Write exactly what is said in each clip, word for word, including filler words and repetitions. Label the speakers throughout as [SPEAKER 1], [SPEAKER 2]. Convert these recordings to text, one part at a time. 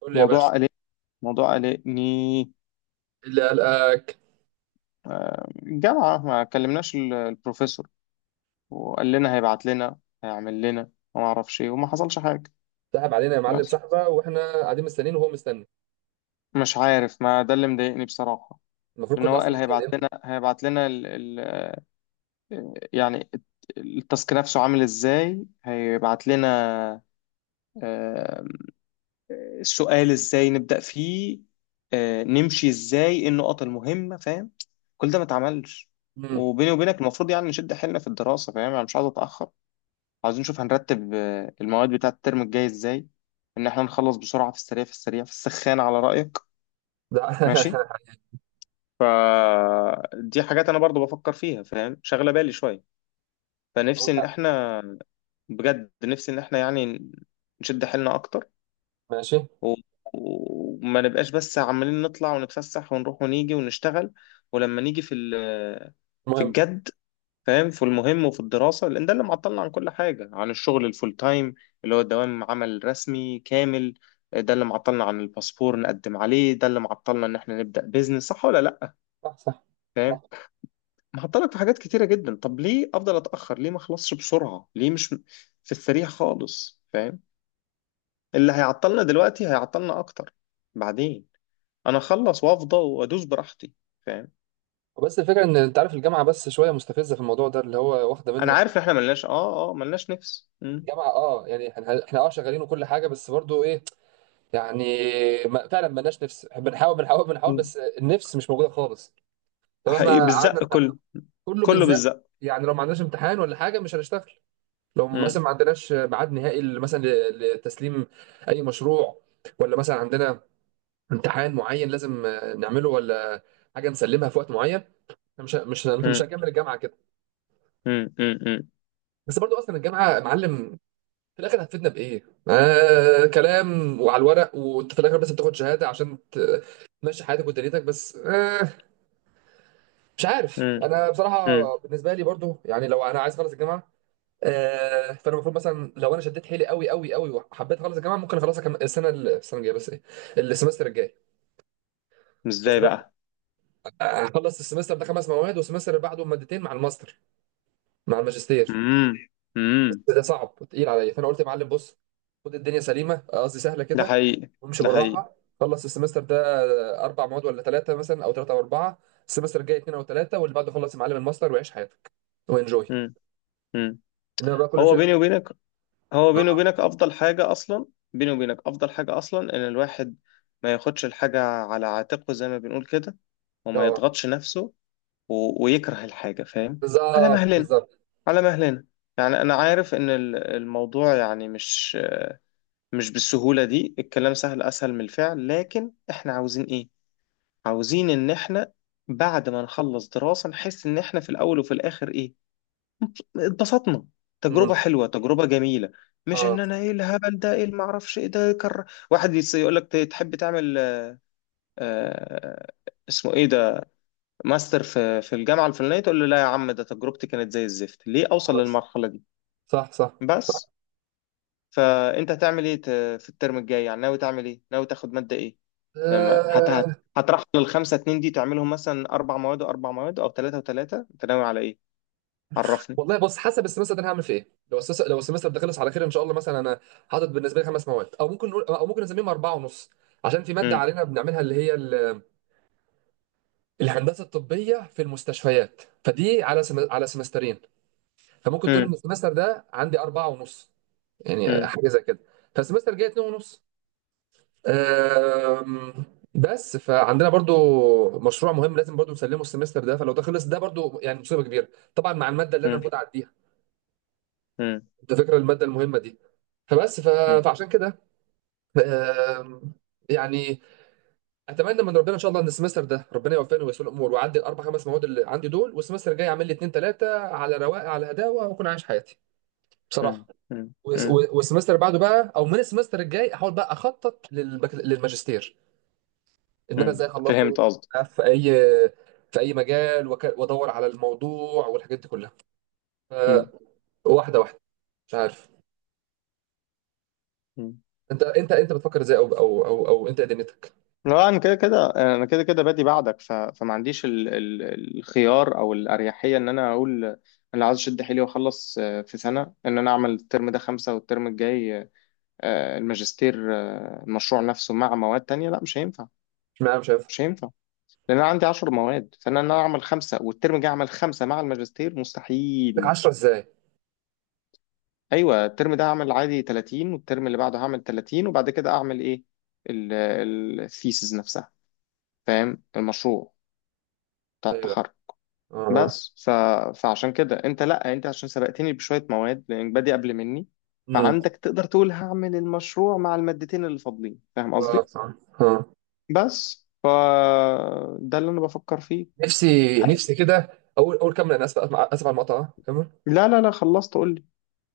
[SPEAKER 1] قول لي يا
[SPEAKER 2] موضوع
[SPEAKER 1] باشا.
[SPEAKER 2] قلق موضوع قلقني.
[SPEAKER 1] إيه اللي قلقك؟
[SPEAKER 2] آه، الجامعة ما كلمناش ال- البروفيسور، وقال لنا هيبعت لنا، هيعمل لنا وما اعرفش ايه وما حصلش حاجة.
[SPEAKER 1] سحب علينا يا معلم،
[SPEAKER 2] بس
[SPEAKER 1] سحبه واحنا قاعدين مستنيين وهو مستني.
[SPEAKER 2] مش عارف، ما ده اللي مضايقني بصراحة.
[SPEAKER 1] المفروض
[SPEAKER 2] لأن
[SPEAKER 1] كنا
[SPEAKER 2] هو
[SPEAKER 1] اصلا
[SPEAKER 2] قال
[SPEAKER 1] نستنى
[SPEAKER 2] هيبعت
[SPEAKER 1] امتى؟
[SPEAKER 2] لنا هيبعت لنا ال ال يعني التاسك نفسه عامل ازاي هيبعت لنا. آه، السؤال ازاي نبدأ فيه، آه، نمشي ازاي، ايه النقط المهمة، فاهم. كل ده ما اتعملش.
[SPEAKER 1] امم
[SPEAKER 2] وبيني وبينك المفروض يعني نشد حيلنا في الدراسة، فاهم، انا مش عايز اتأخر. عايزين نشوف هنرتب آه، المواد بتاعة الترم الجاي ازاي. ان احنا نخلص بسرعة، في السريع في السريع، في السخان على رأيك.
[SPEAKER 1] ده
[SPEAKER 2] ماشي. دي حاجات انا برضو بفكر فيها، فاهم، شغلة بالي شوية.
[SPEAKER 1] أقول
[SPEAKER 2] فنفسي ان
[SPEAKER 1] لأ.
[SPEAKER 2] احنا، بجد نفسي ان احنا يعني نشد حيلنا اكتر،
[SPEAKER 1] ماشي.
[SPEAKER 2] و- وما نبقاش بس عمالين نطلع ونتفسح ونروح ونيجي ونشتغل. ولما نيجي في ال- في
[SPEAKER 1] المهم،
[SPEAKER 2] الجد، فاهم، في المهم وفي الدراسة. لأن ده اللي معطلنا عن كل حاجة، عن الشغل الفول تايم اللي هو الدوام، عمل رسمي كامل. ده اللي معطلنا عن الباسبور نقدم عليه، ده اللي معطلنا إن إحنا نبدأ بيزنس. صح ولا لأ؟
[SPEAKER 1] صح صح
[SPEAKER 2] فاهم.
[SPEAKER 1] صح.
[SPEAKER 2] معطلك في حاجات كتيرة جدا. طب ليه أفضل أتأخر؟ ليه ما أخلصش بسرعة؟ ليه مش في السريع خالص، فاهم. اللي هيعطلنا دلوقتي هيعطلنا أكتر بعدين. انا اخلص وافضى وادوس براحتي، فاهم.
[SPEAKER 1] بس الفكره ان انت عارف الجامعه بس شويه مستفزه في الموضوع ده اللي هو واخده
[SPEAKER 2] انا
[SPEAKER 1] منك.
[SPEAKER 2] عارف ان احنا ملناش اه اه ملناش نفس. مم.
[SPEAKER 1] الجامعه اه، يعني احنا احنا اه شغالين وكل حاجه، بس برضو ايه يعني، ما فعلا مالناش نفس. بنحاول بنحاول بنحاول
[SPEAKER 2] مم.
[SPEAKER 1] بس النفس مش موجوده خالص.
[SPEAKER 2] حقيقي
[SPEAKER 1] فمهما قعدنا
[SPEAKER 2] بالزق كله.
[SPEAKER 1] نح- كله
[SPEAKER 2] كله
[SPEAKER 1] بيزق.
[SPEAKER 2] بالزق.
[SPEAKER 1] يعني لو ما عندناش امتحان ولا حاجه مش هنشتغل. لو مثلا
[SPEAKER 2] مم.
[SPEAKER 1] ما عندناش ميعاد نهائي ل- مثلا ل- لتسليم اي مشروع، ولا مثلا عندنا امتحان معين لازم آه، نعمله، ولا حاجه نسلمها في وقت معين، إحنا مش مش مش
[SPEAKER 2] مم.
[SPEAKER 1] هنكمل الجامعه كده.
[SPEAKER 2] مم. مم. مم.
[SPEAKER 1] بس برضو اصلا الجامعه معلم، في الاخر هتفيدنا بايه؟ آه كلام وعلى الورق، وانت في الاخر بس بتاخد شهاده عشان ت- تمشي حياتك ودنيتك، بس آه مش عارف،
[SPEAKER 2] مم.
[SPEAKER 1] انا
[SPEAKER 2] مم.
[SPEAKER 1] بصراحه بالنسبه لي برضو يعني لو انا عايز اخلص الجامعه، آه، فانا المفروض مثلا لو انا شديت حيلي قوي قوي قوي وحبيت اخلص الجامعه ممكن اخلصها كم... السنه ال- السنه الجايه، بس ايه، السمستر الجاي. بس
[SPEAKER 2] ازاي
[SPEAKER 1] انا
[SPEAKER 2] بقى؟
[SPEAKER 1] اخلص السمستر ده خمس مواد، والسمستر اللي بعده مادتين مع الماستر، مع الماجستير،
[SPEAKER 2] مم. مم.
[SPEAKER 1] ده صعب وتقيل عليا. فانا قلت يا معلم بص، خد الدنيا سليمه، قصدي سهله
[SPEAKER 2] ده
[SPEAKER 1] كده،
[SPEAKER 2] حقيقي.
[SPEAKER 1] وامشي
[SPEAKER 2] ده حقيقي.
[SPEAKER 1] بالراحه. خلص السمستر ده اربع مواد ولا ثلاثه، مثلا او ثلاثه او اربعه، السمستر الجاي اثنين او ثلاثه، واللي بعده خلص يا معلم الماستر وعيش حياتك وانجوي.
[SPEAKER 2] مم. مم.
[SPEAKER 1] انما بقى كل
[SPEAKER 2] هو
[SPEAKER 1] شيء.
[SPEAKER 2] بيني وبينك هو بيني
[SPEAKER 1] اه
[SPEAKER 2] وبينك افضل حاجة اصلا. بيني وبينك افضل حاجة اصلا ان الواحد ما ياخدش الحاجة على عاتقه زي ما بنقول كده، وما
[SPEAKER 1] اه،
[SPEAKER 2] يضغطش نفسه و... ويكره الحاجة، فاهم. على
[SPEAKER 1] بالظبط
[SPEAKER 2] مهلنا،
[SPEAKER 1] بالظبط.
[SPEAKER 2] على مهلنا. يعني انا عارف ان ال- الموضوع يعني مش مش بالسهولة دي. الكلام سهل اسهل من الفعل، لكن احنا عاوزين ايه؟ عاوزين ان احنا بعد ما نخلص دراسة نحس ان احنا في الاول وفي الاخر ايه، اتبسطنا،
[SPEAKER 1] مم.
[SPEAKER 2] تجربة حلوة، تجربة جميلة. مش ان
[SPEAKER 1] اه
[SPEAKER 2] انا ايه الهبل ده، ايه المعرفش ايه ده كر... واحد يقول لك تحب تعمل، آه اسمه ايه ده، ماستر في في الجامعة الفلانية، تقول له لا يا عم، ده تجربتي كانت زي الزفت، ليه اوصل
[SPEAKER 1] اه،
[SPEAKER 2] للمرحلة دي.
[SPEAKER 1] صح صح صح.
[SPEAKER 2] بس. فانت هتعمل ايه ت- في الترم الجاي يعني؟ ناوي تعمل ايه؟ ناوي تاخد ماده ايه؟ لما هت هت
[SPEAKER 1] أه...
[SPEAKER 2] هترحل الخمسه اتنين دي تعملهم مثلا اربع مواد واربع مواد او ثلاثه وثلاثه؟ انت ناوي على ايه؟ عرفني.
[SPEAKER 1] والله بص، حسب السمستر ده انا هعمل فيه ايه. لو السس... لو السمستر ده خلص على خير ان شاء الله، مثلا انا حاطط بالنسبه لي خمس مواد، او ممكن نقول او ممكن نسميهم اربعه ونص، عشان في ماده
[SPEAKER 2] مم.
[SPEAKER 1] علينا بنعملها اللي هي ال... الهندسه الطبيه في المستشفيات، فدي على سم... على سمسترين. فممكن تقول
[SPEAKER 2] مم.
[SPEAKER 1] ان السمستر ده عندي اربعه ونص، يعني
[SPEAKER 2] مم.
[SPEAKER 1] حاجه زي كده. فالسمستر الجاي اتنين ونص. أم... بس فعندنا برضو مشروع مهم لازم برضو نسلمه السمستر ده، فلو ده خلص ده برضو يعني مصيبه كبيره، طبعا مع الماده اللي انا
[SPEAKER 2] مم.
[SPEAKER 1] المفروض اعديها،
[SPEAKER 2] مم.
[SPEAKER 1] انت فاكر الماده المهمه دي. فبس ف-
[SPEAKER 2] مم.
[SPEAKER 1] فعشان كده آم، يعني اتمنى من ربنا ان شاء الله ان السمستر ده ربنا يوفقني ويسر الامور واعدي الاربع خمس مواد اللي عندي دول، والسمستر الجاي اعمل لي اتنين تلاته على رواقه على هداوه، واكون عايش حياتي
[SPEAKER 2] مم.
[SPEAKER 1] بصراحه.
[SPEAKER 2] مم.
[SPEAKER 1] والس-
[SPEAKER 2] مم.
[SPEAKER 1] والسمستر بعده بقى، او من السمستر الجاي احاول بقى اخطط للبك... للماجستير، ان انا
[SPEAKER 2] مم.
[SPEAKER 1] ازاي اخلصه،
[SPEAKER 2] فهمت قصدي.
[SPEAKER 1] في اي في اي مجال، وك... وادور على الموضوع والحاجات دي كلها. ف-
[SPEAKER 2] مم.
[SPEAKER 1] واحده واحده، مش عارف.
[SPEAKER 2] مم.
[SPEAKER 1] انت انت انت بتفكر ازاي او او او, أو انت إيه دنيتك؟
[SPEAKER 2] لا، انا كده كده. انا كده كده بادي بعدك، ف... فما عنديش ال... ال... الخيار او الاريحيه ان انا اقول انا عايز اشد حيلي واخلص آه، في سنه. ان انا اعمل الترم ده خمسه والترم الجاي آه، آه، الماجستير آه، المشروع نفسه مع مواد تانية، لا مش هينفع.
[SPEAKER 1] اشمعنى مش شايفها
[SPEAKER 2] مش هينفع. لأن أنا عندي عشر مواد. فأنا إن أنا أعمل خمسة والترم الجاي أعمل خمسة مع الماجستير
[SPEAKER 1] لك
[SPEAKER 2] مستحيل.
[SPEAKER 1] عشرة ازاي؟
[SPEAKER 2] أيوة، الترم ده هعمل عادي تلاتين والترم اللي بعده هعمل تلاتين وبعد كده أعمل إيه؟ الثيسز نفسها، فاهم، المشروع بتاع
[SPEAKER 1] ايوه.
[SPEAKER 2] التخرج.
[SPEAKER 1] اه اه،
[SPEAKER 2] بس ف... فعشان كده أنت لأ، أنت عشان سبقتني بشوية مواد لأنك بادئ قبل مني،
[SPEAKER 1] امم.
[SPEAKER 2] فعندك تقدر تقول هعمل المشروع مع المادتين اللي فاضلين، فاهم
[SPEAKER 1] اه
[SPEAKER 2] قصدي؟
[SPEAKER 1] صح، اه
[SPEAKER 2] بس ف ده اللي انا بفكر فيه.
[SPEAKER 1] نفسي نفسي كده اقول. اقول كمل، انا اسف اسف على المقطع، كمل.
[SPEAKER 2] لا لا لا، خلصت قول لي.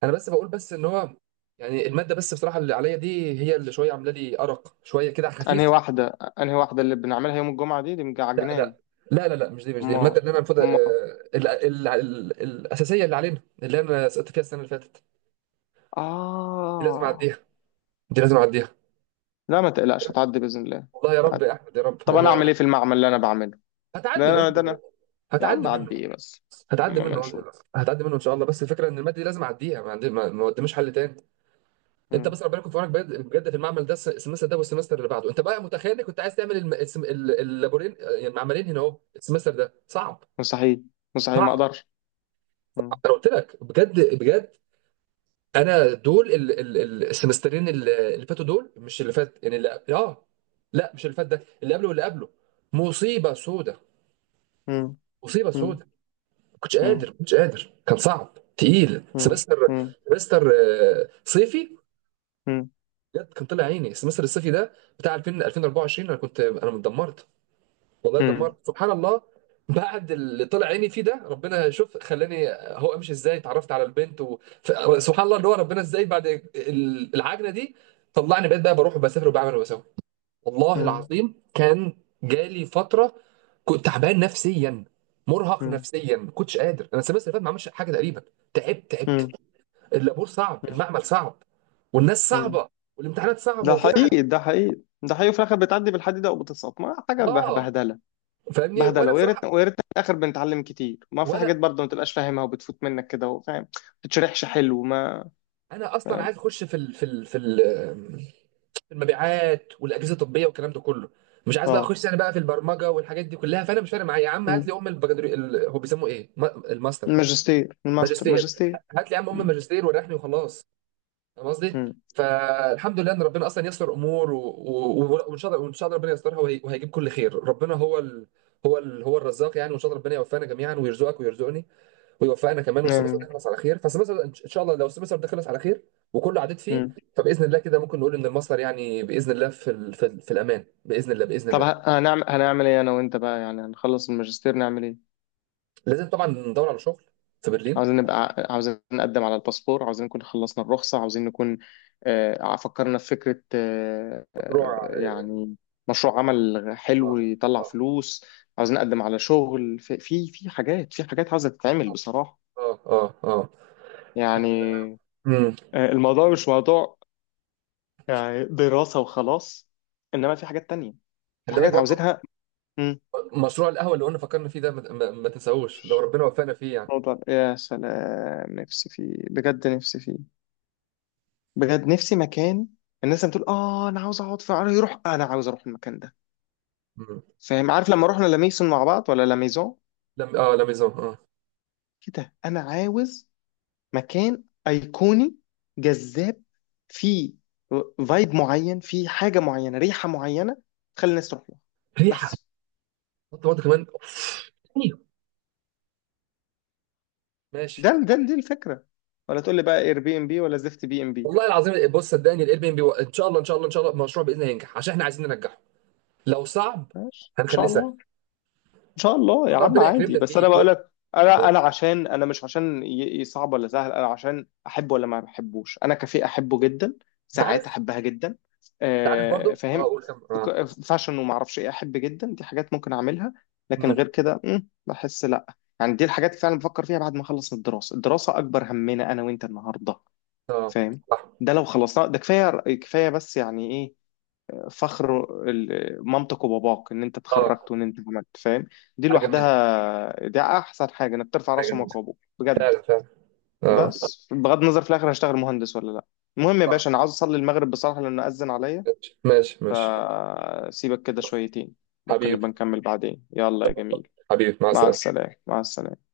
[SPEAKER 1] انا بس بقول بس ان هو يعني الماده بس بصراحه اللي عليا دي، هي اللي شويه عامله لي ارق شويه كده على خفيف.
[SPEAKER 2] انهي واحده؟ انهي واحده اللي بنعملها يوم الجمعه دي؟ دي
[SPEAKER 1] لا لا،
[SPEAKER 2] مجعجنانه.
[SPEAKER 1] لا لا لا مش دي، مش دي
[SPEAKER 2] اما
[SPEAKER 1] الماده اللي انا المفروض آه،
[SPEAKER 2] اما
[SPEAKER 1] ال- ال- ال- الاساسيه اللي علينا اللي انا سقطت فيها السنه اللي فاتت. دي لازم
[SPEAKER 2] اه.
[SPEAKER 1] اعديها، دي لازم اعديها.
[SPEAKER 2] لا ما تقلقش، هتعدي باذن الله.
[SPEAKER 1] والله يا رب،
[SPEAKER 2] هتعدي.
[SPEAKER 1] يا احمد يا رب
[SPEAKER 2] طب انا اعمل
[SPEAKER 1] انا.
[SPEAKER 2] ايه في المعمل اللي انا بعمله؟ ده
[SPEAKER 1] هتعدي
[SPEAKER 2] انا
[SPEAKER 1] منه،
[SPEAKER 2] ده انا يا عم
[SPEAKER 1] هتعدي
[SPEAKER 2] اعدي
[SPEAKER 1] منه،
[SPEAKER 2] ايه بس؟
[SPEAKER 1] هتعدي
[SPEAKER 2] اما ما
[SPEAKER 1] منه،
[SPEAKER 2] نشوف.
[SPEAKER 1] هتعدي منه ان شاء الله. بس الفكره ان الماده دي لازم اعديها، ما عندي ما ما قداميش حل تاني. انت
[SPEAKER 2] مم.
[SPEAKER 1] مثلا ربنا يكون في عونك بجد بجد في المعمل ده الس- السمستر ده والسمستر اللي بعده. انت بقى متخيل انك كنت عايز تعمل الم- السم- ال- اللابورين، يعني المعملين هنا اهو. السمستر ده صعب،
[SPEAKER 2] مستحيل. مستحيل، ما
[SPEAKER 1] صعب.
[SPEAKER 2] اقدرش. مم.
[SPEAKER 1] انا قلت لك بجد بجد، انا دول ال- ال- ال- السمسترين اللي اللي فاتوا دول، مش اللي فات يعني، اللي اه، لا مش اللي فات، ده اللي قبله واللي قبله. مصيبه سودة،
[SPEAKER 2] مم.
[SPEAKER 1] مصيبه
[SPEAKER 2] مم.
[SPEAKER 1] سودة. كنتش
[SPEAKER 2] مم.
[SPEAKER 1] قادر، كنتش قادر، كان صعب تقيل
[SPEAKER 2] مم.
[SPEAKER 1] سمستر،
[SPEAKER 2] مم.
[SPEAKER 1] سمستر آه، صيفي. بجد كان طلع عيني السمستر الصيفي ده بتاع ألفين ألفين واربعة وعشرين. انا كنت انا اتدمرت، والله
[SPEAKER 2] مم.
[SPEAKER 1] اتدمرت سبحان الله. بعد اللي طلع عيني فيه ده ربنا شوف خلاني هو امشي ازاي، اتعرفت على البنت و... ف- سبحان الله، اللي هو ربنا ازاي بعد ال- العجنه دي طلعني، بقيت بقى بروح وبسافر وبعمل وبسوي. والله
[SPEAKER 2] مم.
[SPEAKER 1] العظيم كان جالي فتره كنت تعبان نفسيا، مرهق
[SPEAKER 2] مم.
[SPEAKER 1] نفسيا، ما كنتش قادر. انا السمستر اللي فات ما عملش حاجه تقريبا. تعبت
[SPEAKER 2] مم.
[SPEAKER 1] تعبت. اللابور صعب، المعمل صعب، والناس
[SPEAKER 2] مم.
[SPEAKER 1] صعبه، والامتحانات صعبه،
[SPEAKER 2] ده
[SPEAKER 1] وفي الاخر عد-
[SPEAKER 2] حقيقي، ده حقيقي، ده حقيقي. في الاخر بتعدي بالحديده وبتسقط، ما حاجه به-
[SPEAKER 1] اه
[SPEAKER 2] بهدله.
[SPEAKER 1] فاهمني.
[SPEAKER 2] بهدله.
[SPEAKER 1] وانا
[SPEAKER 2] ويا
[SPEAKER 1] بصراحه،
[SPEAKER 2] ريتنا، ويا ريتنا في الاخر بنتعلم كتير. ما في حاجات
[SPEAKER 1] ولا
[SPEAKER 2] برضه ما تبقاش فاهمها وبتفوت منك كده، وفاهم ما بتتشرحش حلو، ما،
[SPEAKER 1] انا اصلا
[SPEAKER 2] فاهم.
[SPEAKER 1] عايز اخش في ال... في ال... في ال... في المبيعات والاجهزه الطبيه والكلام ده كله، مش عايز بقى
[SPEAKER 2] اه.
[SPEAKER 1] اخش انا بقى في البرمجه والحاجات دي كلها. فانا مش فارق معايا يا عم، هات لي
[SPEAKER 2] مم.
[SPEAKER 1] ام البكالوريوس ال... هو بيسموه ايه؟ ما- الماستر
[SPEAKER 2] الماجستير، الماستر،
[SPEAKER 1] ماجستير،
[SPEAKER 2] ماجستير.
[SPEAKER 1] هات لي يا عم ام
[SPEAKER 2] مم.
[SPEAKER 1] الماجستير وريحني وخلاص، فاهم قصدي؟
[SPEAKER 2] مم.
[SPEAKER 1] فالحمد لله ان ربنا اصلا يسر امور و- و- وان شاء الله، وان شاء الله ربنا يسترها وهي- وهيجيب كل خير. ربنا هو ال... هو ال... هو الرزاق يعني، وان شاء الله ربنا يوفقنا جميعا ويرزقك ويرزقني ويوفقنا كمان، والسمستر ده
[SPEAKER 2] مم.
[SPEAKER 1] يخلص على خير. فالسمستر ان شاء الله لو السمستر ده خلص على خير وكله عديت فيه،
[SPEAKER 2] مم.
[SPEAKER 1] فباذن الله كده ممكن نقول ان المصدر يعني باذن الله في ال... في, ال... في الامان باذن الله باذن
[SPEAKER 2] طب
[SPEAKER 1] الله.
[SPEAKER 2] ه- هنعمل هنعمل ايه انا وانت بقى؟ يعني هنخلص الماجستير نعمل ايه؟
[SPEAKER 1] لازم طبعا ندور على شغل في برلين.
[SPEAKER 2] عاوزين نبقى، عاوزين نقدم على الباسبور، عاوزين نكون خلصنا الرخصة، عاوزين نكون آه، فكرنا في فكرة آه،
[SPEAKER 1] مشروع،
[SPEAKER 2] آه، يعني مشروع عمل
[SPEAKER 1] اه
[SPEAKER 2] حلو يطلع
[SPEAKER 1] اه
[SPEAKER 2] فلوس. عاوزين نقدم على شغل في في في حاجات، في حاجات عاوزة تتعمل بصراحة،
[SPEAKER 1] اه اه اه،
[SPEAKER 2] يعني.
[SPEAKER 1] امم.
[SPEAKER 2] آه، الموضوع مش موضوع يعني دراسة وخلاص، إنما في حاجات تانية، في
[SPEAKER 1] خلي بالك
[SPEAKER 2] حاجات
[SPEAKER 1] برضه،
[SPEAKER 2] عاوزينها. مم.
[SPEAKER 1] مشروع القهوه اللي قلنا فكرنا فيه ده ما, ما, ما تنساهوش، لو ربنا وفقنا فيه يعني.
[SPEAKER 2] موضوع يا سلام، نفسي فيه بجد، نفسي فيه بجد، نفسي مكان. الناس بتقول اه انا عاوز اقعد في عربي يروح، آه، انا عاوز اروح المكان ده،
[SPEAKER 1] مم.
[SPEAKER 2] فاهم. عارف لما رحنا لميسون مع بعض، ولا لميزون،
[SPEAKER 1] لم، اه لميزون اه.
[SPEAKER 2] كده. انا عاوز مكان ايقوني جذاب، فيه فايب معين، فيه حاجه معينه، ريحه معينه، تخلي الناس تروح له.
[SPEAKER 1] ريحه.
[SPEAKER 2] بس.
[SPEAKER 1] حط برضه كمان. أيوه. ماشي.
[SPEAKER 2] ده ده دي الفكره. ولا تقول لي بقى اير بي ام بي ولا زفت بي ام بي.
[SPEAKER 1] والله العظيم بص، صدقني الاير بي ام بي ان شاء الله ان شاء الله ان شاء الله المشروع باذن الله ينجح، عشان احنا عايزين ننجحه. لو صعب
[SPEAKER 2] ماشي ان شاء
[SPEAKER 1] هنخليه سهل ان
[SPEAKER 2] الله. ان شاء الله
[SPEAKER 1] شاء
[SPEAKER 2] يا
[SPEAKER 1] الله
[SPEAKER 2] عم
[SPEAKER 1] ربنا
[SPEAKER 2] عادي،
[SPEAKER 1] يكرمنا
[SPEAKER 2] بس انا
[SPEAKER 1] فيه و...
[SPEAKER 2] بقول لك، انا
[SPEAKER 1] آه.
[SPEAKER 2] انا عشان انا مش عشان ي- ي- صعب ولا سهل، انا عشان احب ولا ما بحبوش. انا كافيه احبه جدا.
[SPEAKER 1] انت عارف،
[SPEAKER 2] ساعات احبها جدا.
[SPEAKER 1] انت عارف
[SPEAKER 2] آه،
[SPEAKER 1] برضه اه،
[SPEAKER 2] فاهم.
[SPEAKER 1] قول كم اه.
[SPEAKER 2] ك- فاشن وما اعرفش ايه، احب جدا. دي حاجات ممكن اعملها، لكن
[SPEAKER 1] مم.
[SPEAKER 2] غير كده مم، بحس لا. يعني دي الحاجات فعلا بفكر فيها بعد ما اخلص من الدراسه. الدراسه اكبر همنا انا وانت النهارده،
[SPEAKER 1] اه
[SPEAKER 2] فاهم.
[SPEAKER 1] صح.
[SPEAKER 2] ده لو خلصنا ده كفايه. كفايه. بس يعني ايه، فخر ال- مامتك وباباك ان انت
[SPEAKER 1] اه،
[SPEAKER 2] اتخرجت وان انت عملت، فاهم. دي
[SPEAKER 1] حاجه جميله،
[SPEAKER 2] لوحدها دي احسن حاجه، انك ترفع
[SPEAKER 1] حاجه
[SPEAKER 2] راس
[SPEAKER 1] جميله،
[SPEAKER 2] امك وابوك بجد.
[SPEAKER 1] فعلا فعلا. اه
[SPEAKER 2] بس بغض النظر، في الاخر هشتغل مهندس ولا لا. المهم يا
[SPEAKER 1] صح.
[SPEAKER 2] باشا، انا عاوز اصلي المغرب بصراحه لانه اذن عليا.
[SPEAKER 1] ماشي ماشي ماشي.
[SPEAKER 2] فسيبك كده شويتين، ممكن
[SPEAKER 1] حبيبي،
[SPEAKER 2] نبقى نكمل بعدين. يلا يا جميل،
[SPEAKER 1] حبيبي مع
[SPEAKER 2] مع
[SPEAKER 1] السلامه.
[SPEAKER 2] السلامه، مع السلامه.